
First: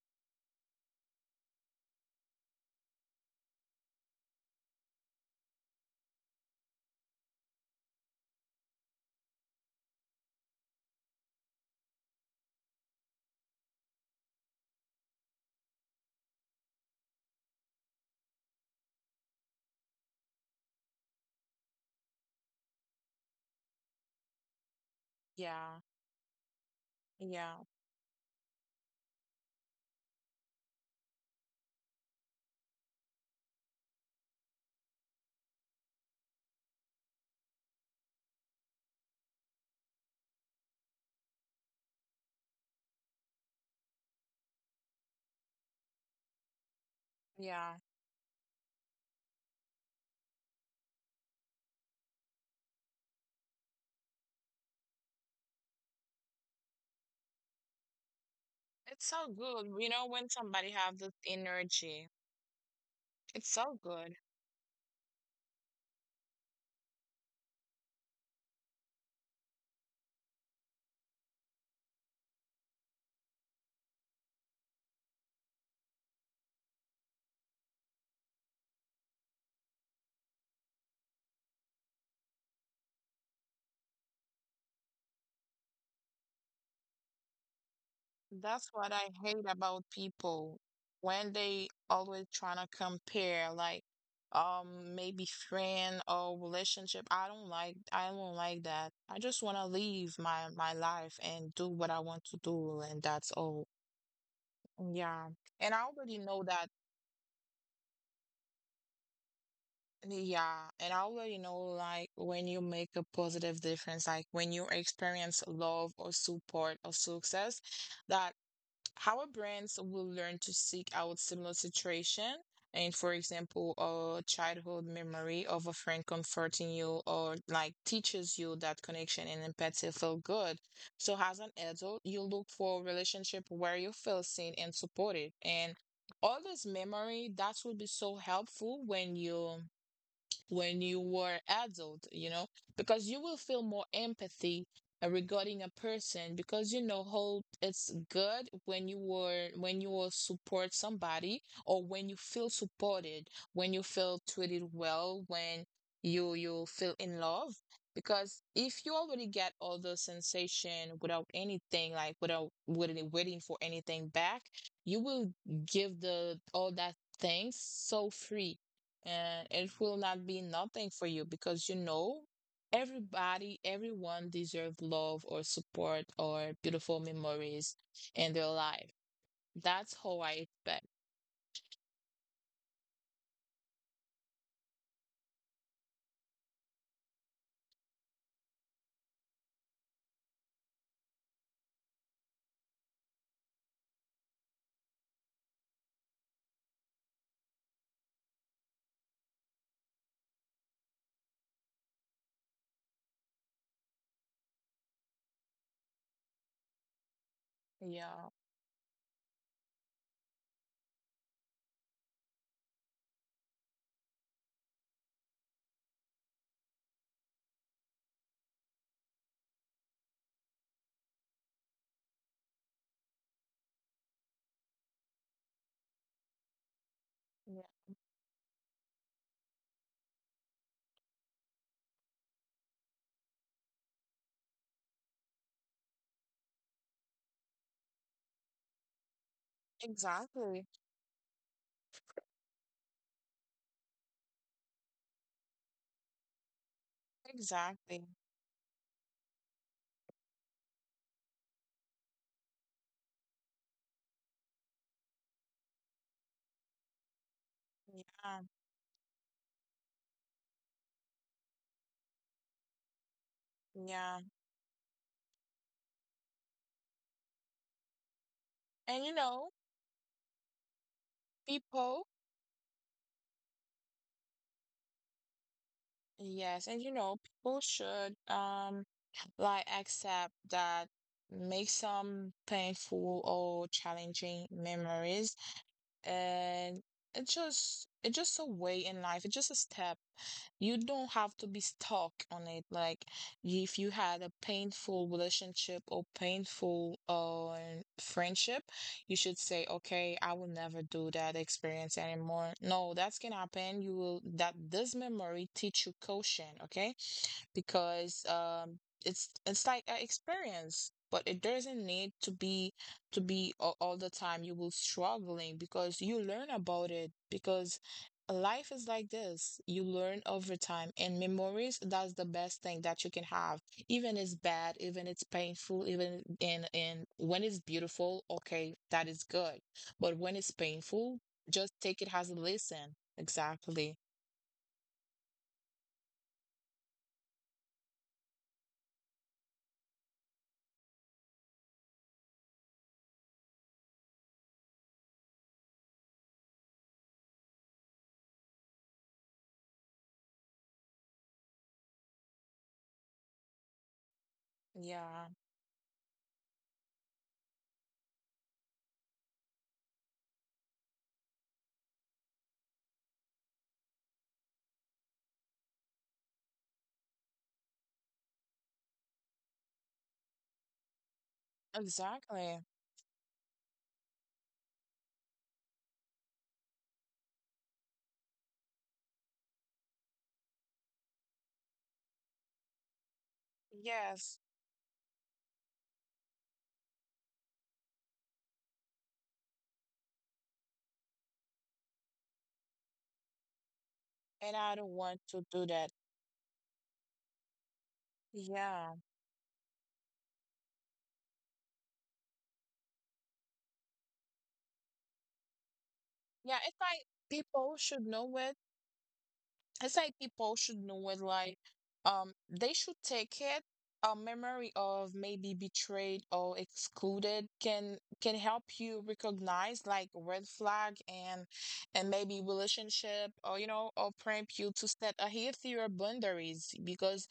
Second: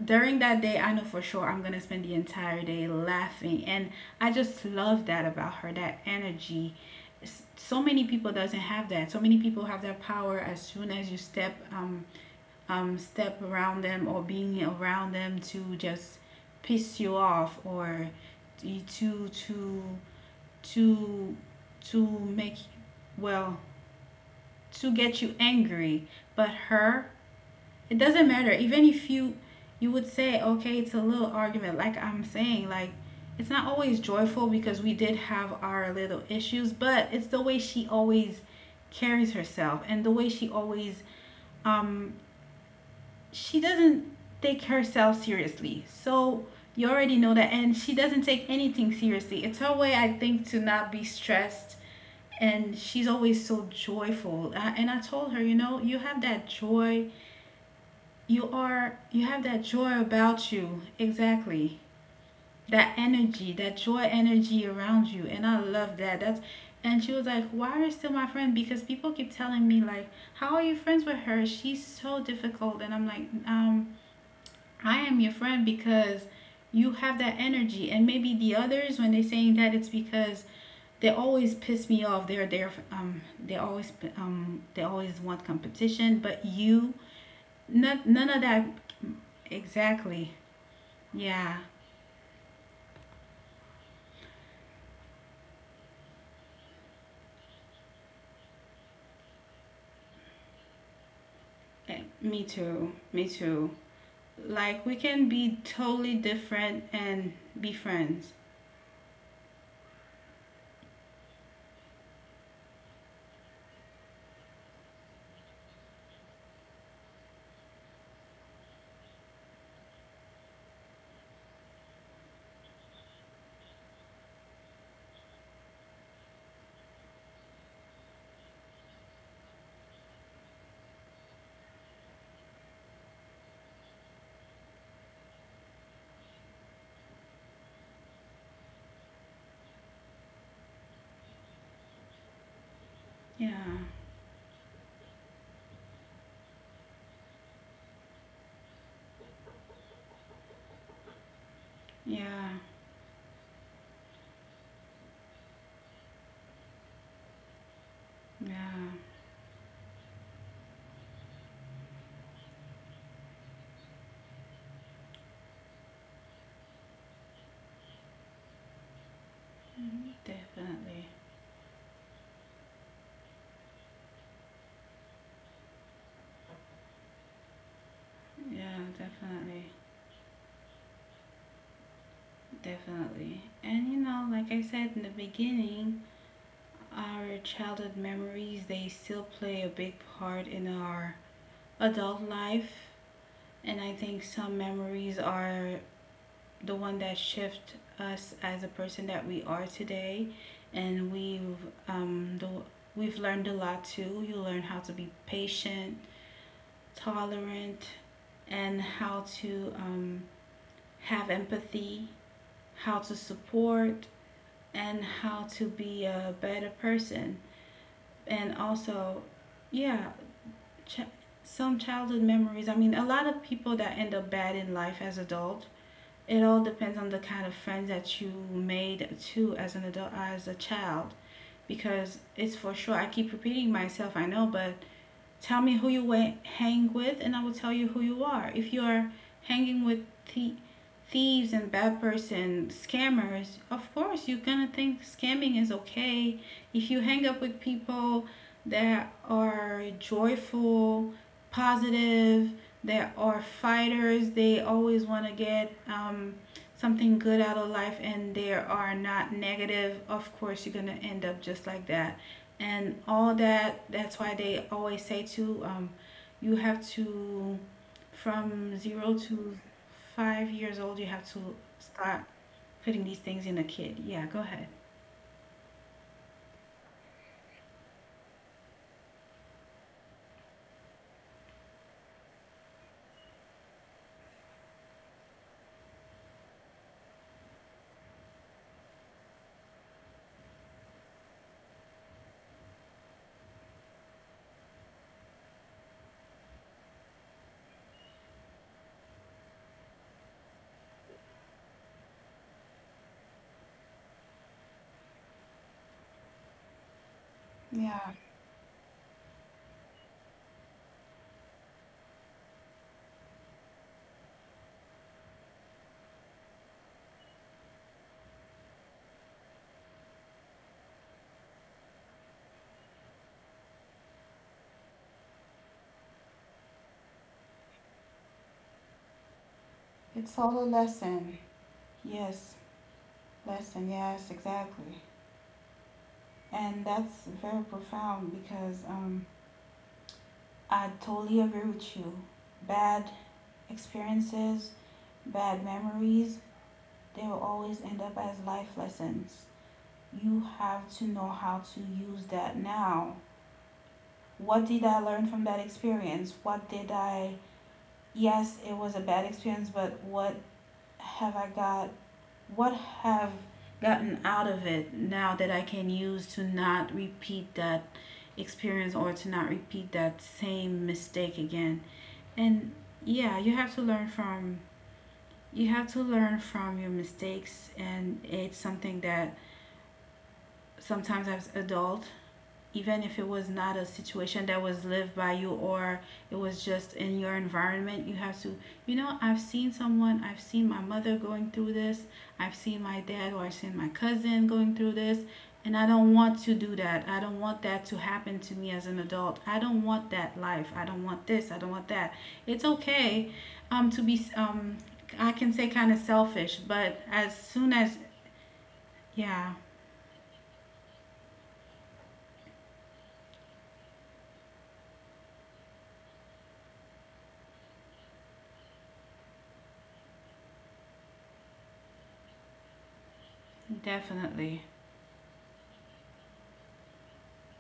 During that day I know for sure I'm gonna spend the entire day laughing. And I just love that about her, that energy. So many people doesn't have that. So many people have that power as soon as you step step around them or being around them to just piss you off, or to to to to make well to get you Yeah. angry. But her, Yeah. it doesn't matter, even if you, you would say okay, it's a little argument, like I'm saying, like it's not always joyful because we did have our little issues, but it's the way she always carries herself and the way she always, um she doesn't take herself seriously, so you already know that. Yeah. And she doesn't take anything seriously. It's her way, I think, to not be stressed. And she's always so joyful. And I told her, you know, you have that joy, It's so you have good. that You joy know, when about somebody you. have this Exactly. energy, That it's energy, so that joy good. energy around you. And I love that. That's, and she was like, why are you still my friend? Because people keep telling me like, how are you friends with her? She's so difficult, and I'm like, I am your friend because you have that energy, and maybe the others when they're saying that, it's because they always piss me off. They always want competition, but you none of that. That's what I hate about Exactly. people when Yeah. they always trying to compare like maybe friend or relationship. I don't like, I don't like that. I just want to live my life and do what I want to Me do and too. that's Me all. too. Like Yeah. we can And I be already know totally that different and be friends. yeah, and I already know like when you make a positive difference, like when you experience love or support or success, that how our brands will learn to seek out similar situation, and for example a childhood memory of a friend comforting you or like teaches you that connection and empathy feel good, so as an adult you look for a relationship where you feel seen and supported, and all this memory that will be so helpful when you were adult, you know, because you will feel more Yeah. empathy regarding a person because you know how it's good when you were when you will support somebody or when you feel Yeah. supported, when you feel treated well, when you feel in love, because if you Yeah. already get all the sensation without anything like without waiting for anything back, you will give the all that things so free, and it will not be nothing for Definitely. you because you know everybody, everyone deserves love or support or beautiful memories in their life. Yeah, definitely. That's how I expect. Definitely. And like I said in the beginning, our childhood memories, they still play a big part in our adult life. And I think some memories are the one that shift us as a person that we are today, and um, the, we've learned a lot too. You learn how to be patient, tolerant, Yeah, and how to have empathy, how to support, and how to be a better person. And also, yeah, ch- some childhood memories. I mean, a lot of people that end up bad in life as adults, it all depends on the kind of friends yeah, that you made too as an adult, as a child, because it's for sure. I keep repeating myself, I know, but tell me who you went hang with, and I will tell you who you are. If you are hanging with the exactly, thieves and bad person scammers, of course you're gonna think scamming is okay. If you hang up with exactly. people that are joyful, positive, that are fighters, they always want to get something good out of life, and Yeah, they are not negative, of course you're gonna end up just like that and all that. That's yeah. why they always say to you have to, from zero And you to know, five years old, you have to people, start putting these things in a kid. Yeah, go ahead. Yes, and you know, people should like accept that make some painful or challenging memories, and it's just a way in life, it's just a step. You don't have to be stuck on it like, if you had a painful relationship or painful friendship, you should say okay, I will never do that experience anymore. No, that's gonna happen. You will that this memory teach you caution, okay, Yeah, because it's like an experience but it doesn't need to be all the time you will struggling because you learn about it, because life is like this, you learn over time, and memories that's the best thing that you can have, even it's bad, even it's painful, even in when it's beautiful, okay, that is good. But it's when all it's a painful, lesson. just take it as a Yes, lesson, lesson. exactly. Yes, exactly. And that's very profound because I totally agree with you. Bad experiences, bad memories, they will always end up as life lessons. You have to know how to use that now. What did I learn Yeah, from that experience? Yes, it was a bad experience, but what have I got? What have gotten out of it now that I can use to not repeat that experience or to not repeat that same mistake again? exactly. And yeah, you have to learn from your mistakes. And it's something that sometimes as adults, even if it was not a Yes, situation that was lived by you, or it was just in your environment, you have to you know, I've seen someone, I've seen my mother going through this, I've seen my dad, or I've seen my cousin and I going don't through this. want to do And I that. don't want to do that. I don't want that to happen to me as Yeah, an adult. I don't want that life. I don't want this. I don't want that. It's okay to be, I can say, kind of yeah, selfish, it's like but as people soon as. should know it. Yeah, It's like people should know it, like they should take it, a memory of maybe betrayed or excluded can help you recognize like red flag, and maybe relationship, or you know, or definitely. prompt you to set a healthier boundaries, because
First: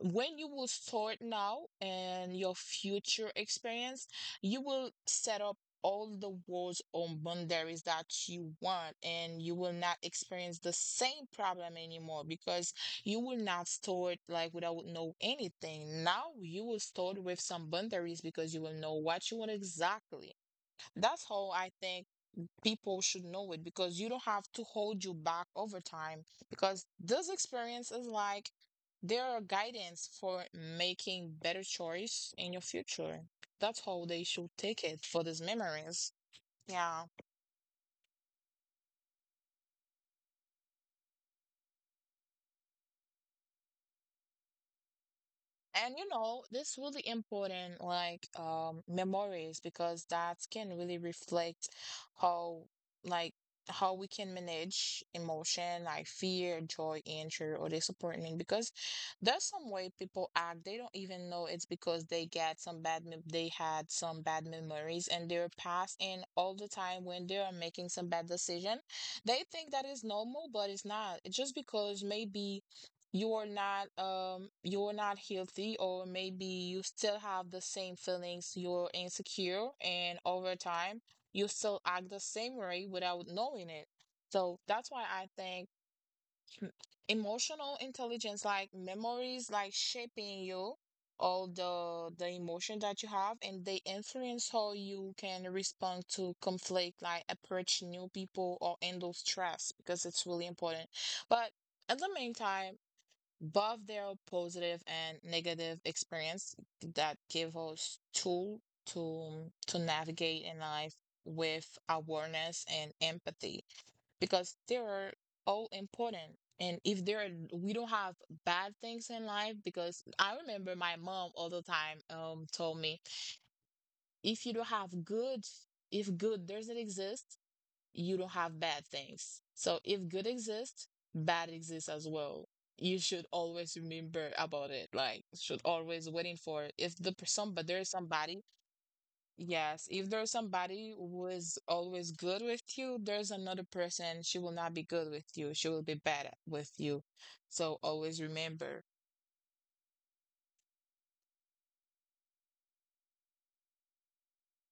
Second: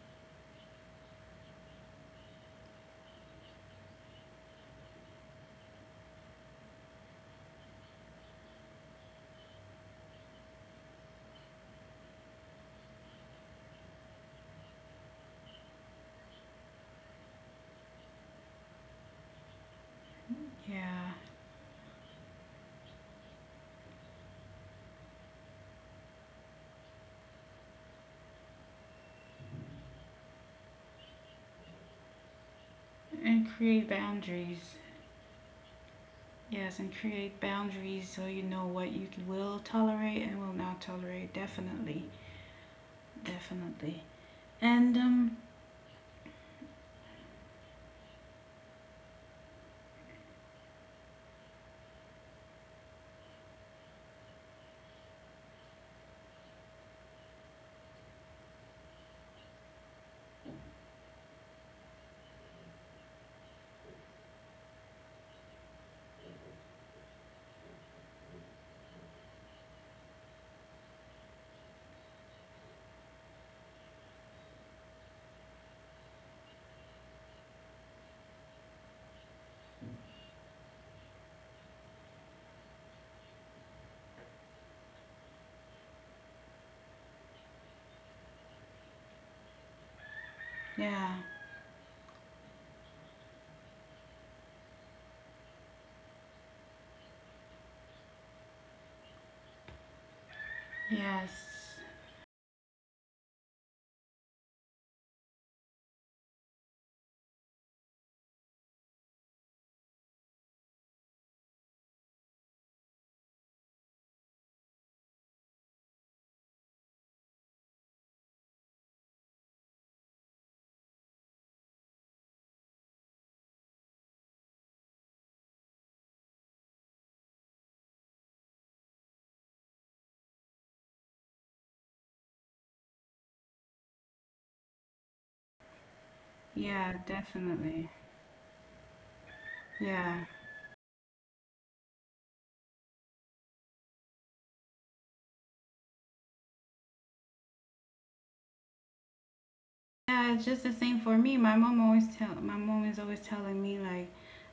when you will start now and your future experience, you will set up all the wars or boundaries that you want, and you will not experience the same problem anymore because you will not store it like without know anything now, you will store it with some boundaries because you will know what you want, exactly. That's Yeah. how I think people should know it, because you don't have to hold you back over time, because this experience is like there are guidance for making better choice in your future. And That's how create they should take boundaries. it, for these memories. Yes, Yeah. and create boundaries so you know what you will tolerate and will not tolerate. Definitely. Definitely. And, And you know, this really important like memories, because that can really reflect how, like, how we can manage emotion like fear, joy, injury, or disappointment. Because there's some way people act, they don't even know it's because they get some bad mem they had some bad memories in their past, and all the time when they are making some bad decision, they think that is normal, but it's not. It's just because maybe you're not healthy, or maybe you still have the same feelings, you're insecure, and over time you still act the same way without knowing it. So that's why I think emotional intelligence like memories like shaping you, yeah. all the emotion that you have, and they influence how you can respond to conflict like approach new people or handle stress, because it's really important. But Yes. at the meantime, both their positive and negative experience that give us tool to to navigate in life with awareness and empathy, because they are all important. And if there are, we don't have bad things in life, because I remember my mom all the time told me, if you don't have good, if good doesn't exist, you don't have bad things. So if good exists, bad exists as well. You should always remember about it. Like should always waiting for it. If the Yeah, person, but there is definitely. somebody. Yes, if there's Yeah. somebody who is always good with you, there's another person. She will not be good with you. She will be bad with you. So always remember. Yeah, it's just the same for me. My mom is always telling me like,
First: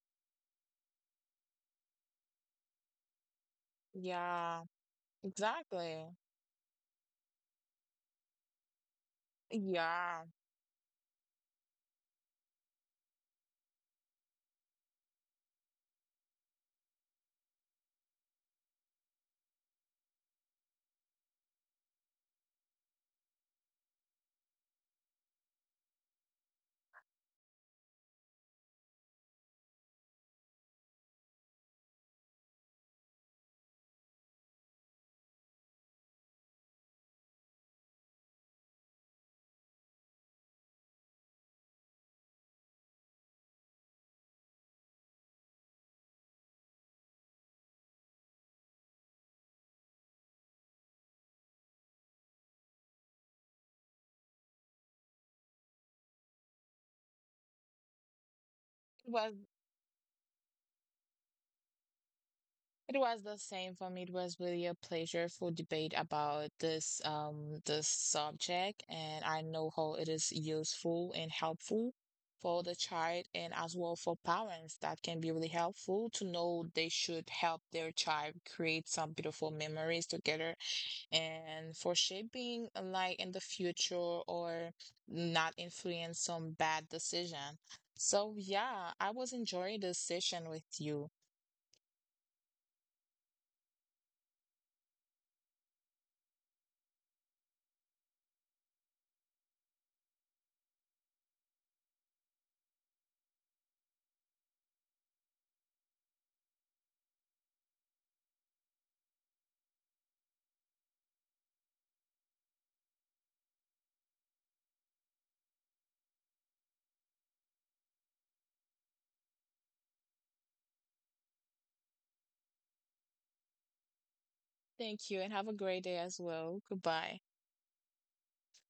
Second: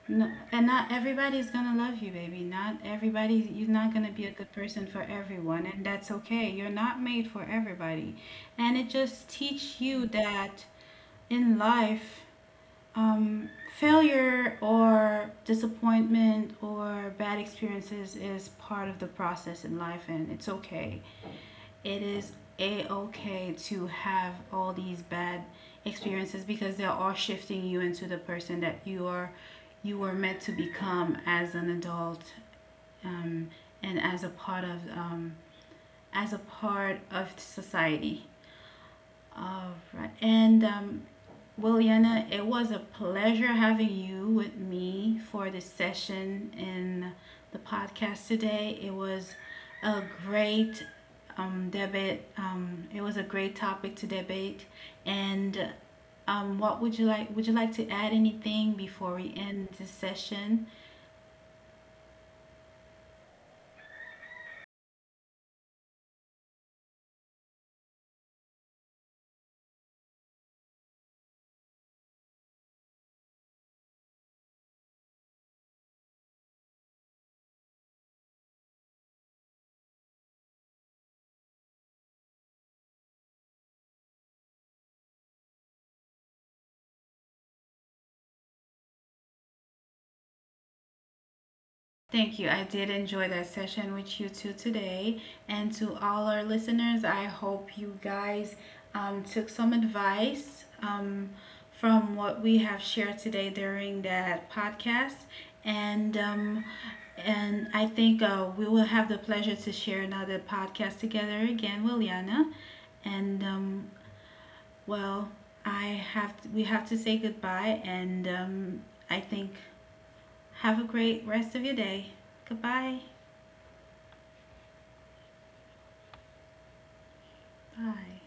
no, and not everybody's gonna love you, baby. Not everybody, you're not gonna be a good Yeah, person for everyone, and exactly. that's okay. You're not made for everybody. And it just teach you Yeah, that in life, um, failure or disappointment or bad experiences is part of the process in life, and it's okay. It is a okay to have all these bad experiences because they're all shifting you into the person that you were meant to become as an adult. um, and as a part of, as a part of society. All right. And well, Yana, it was a pleasure having you with me for this session in the podcast today. It was a great debate. It was a great topic to debate. And what would you like? Would you like to add it anything was, before we end this session? it was the same for me. It was really a pleasureful debate about this this subject, and I know how it is useful and helpful for the child and as well for parents. That can be really helpful to know they should help their child create some beautiful memories together and for shaping a life in the future or not influence some bad decision. So yeah, I was enjoying this session with you. Thank you. I did enjoy that session with you two today. And to all our listeners, I hope you guys took some advice from what we have shared today during that podcast. And um, and I think we will have the pleasure to share another podcast together again, Williana. And well, we have to say goodbye. And I think have a great rest of your day. Goodbye. Thank you and have a great day as well. Goodbye. Hi.